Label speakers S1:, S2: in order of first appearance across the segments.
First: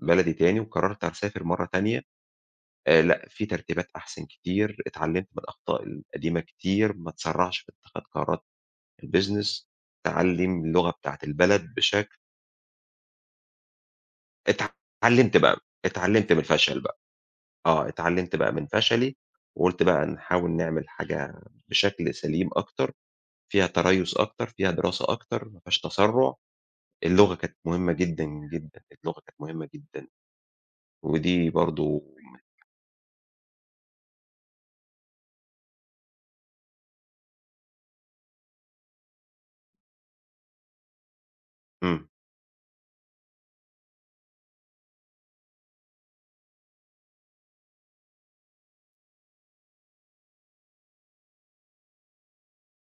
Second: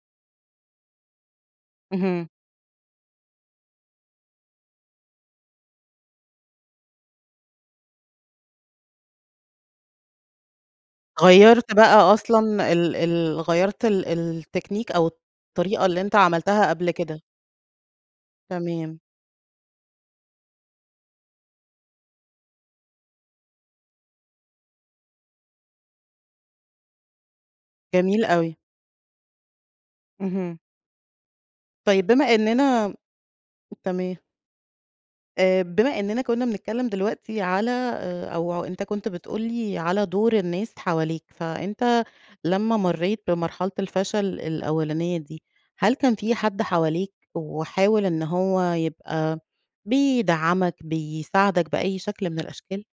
S1: بلدي تاني وقرّرت هاسافر مرّة تانية
S2: اهم.
S1: آآ، لأ في ترتيبات أحسن كتير اتعلّمت من الأخطاء القديمة كتير، ما اتسرّعش في إتخاذ قرارات الBusiness، اتعلّم اللغة بتاعة
S2: غيّرت
S1: البلد
S2: بقى
S1: بشكل
S2: أصلًا ال ال غيّرت ال الtechnique أو
S1: اتعلّمت بقى،
S2: الطريقة اللي أنت
S1: اتعلّمت من
S2: عملتها
S1: الفشل
S2: قبْل
S1: بقى.
S2: كده.
S1: آه، اتعلّمت بقى من
S2: تمام.
S1: فشلي وقُلت بقى نحاول نعمل حاجة بشكل سليم أكتر، فيها تريُّث أكتر، فيها دراسة أكتر، ما فيهاش تسرُّع، اللغة كانت مهمة جدًا،
S2: جميل أوي.
S1: جدًا، اللغة كانت مهمة جدًا
S2: اهم.
S1: ودي برضه
S2: طيب بما
S1: من
S2: إننا تمام. آآ، بما إننا كنا بنتكلّم دلوقتي على آآ، أو أنت كنت بتقول لي على دُور الناس حواليك، فأنت
S1: إمم.
S2: لمّا مرّيت بمرحلة الفشل الأولانية دي هل كان في حَد حواليك وحاول إن هو يبقى بيدعمك، بيساعدك بأي شكل من الأشكال؟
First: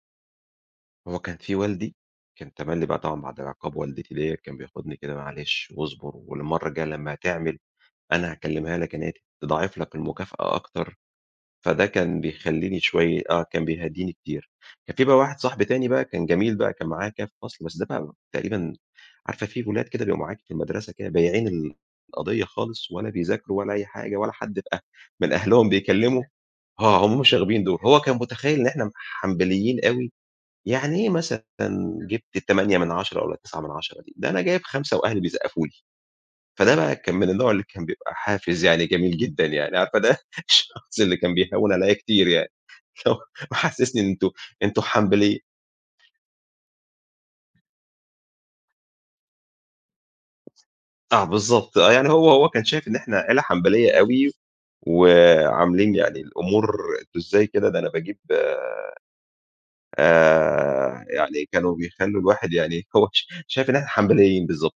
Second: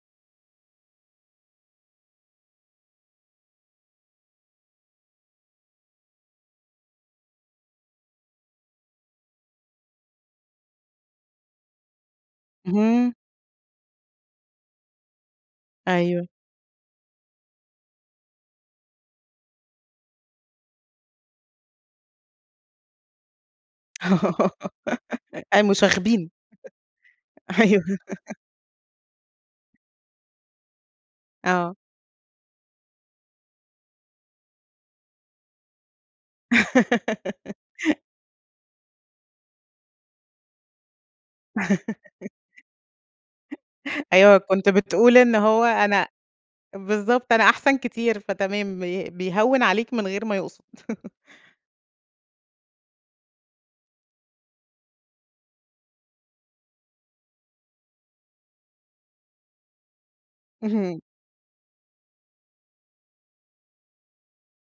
S1: هو كان في والدي، كان تملّي بقى طبعًا بَعد عِقاب والدتي ليَّ كان بياخدني كده، "معلش واصبُر والمرّة الجاية لمّا هتعمل أنا هاكلّمها لك إن هي ت تضاعف لك المكافأة أكتر." فده كان بيخلّيني
S2: اهم.
S1: شوية آه، كان بيهدّيني كتير. كان في بقى واحد صاحبي تاني بقى كان
S2: أيوه.
S1: جميل بقى، كان معايا كده في الفصل بس ده بقى تقريبًا عارفة، في ولاد كده بيبقوا معاكِ في المدرسة كده بايعين ال القضيّة خالص ولا بيذاكروا ولا أي حاجة ولا حد في أ من
S2: آآ
S1: أهلهم بيكلّمه،
S2: مشاغبين،
S1: آه، هُم المشاغبين دُول،
S2: أيوه.
S1: هو كان متخيّل إن إحنا حنبليين أوي، "يعني إيه مثلًا
S2: آه.
S1: جِبت 8 من 10 والّا 9 من 10 دي ده أنا جايب 5 وأهلي بيصقّفوا لي." فده بقى كان من النوع اللي كان بيبقى حافز يعني جميل جدًا يعني، عارفة ده الشخص اللي كان بيهوّن عليَّ كتير، يعني اللي هو محسّسني إن أنتم
S2: أيوه كنت
S1: أنتم
S2: بتقول إن
S1: حنبلي
S2: هو أنا بالضبط، أنا أحسن كتير فتمام، ب بيهوّن عليك من غير ما يقصُد.
S1: آه، بالضبط، آه، يعني هو هو كان شايف إن إحنا عيلة حنبلية أوي، وعاملين يعني الأمور أنتم إزاي كده، ده أنا باجيب
S2: اهم.
S1: آآ، يعني كانوا بيخلّوا الواحد يعني هو ش شايف إن إحنا حنبليين، بالضبط.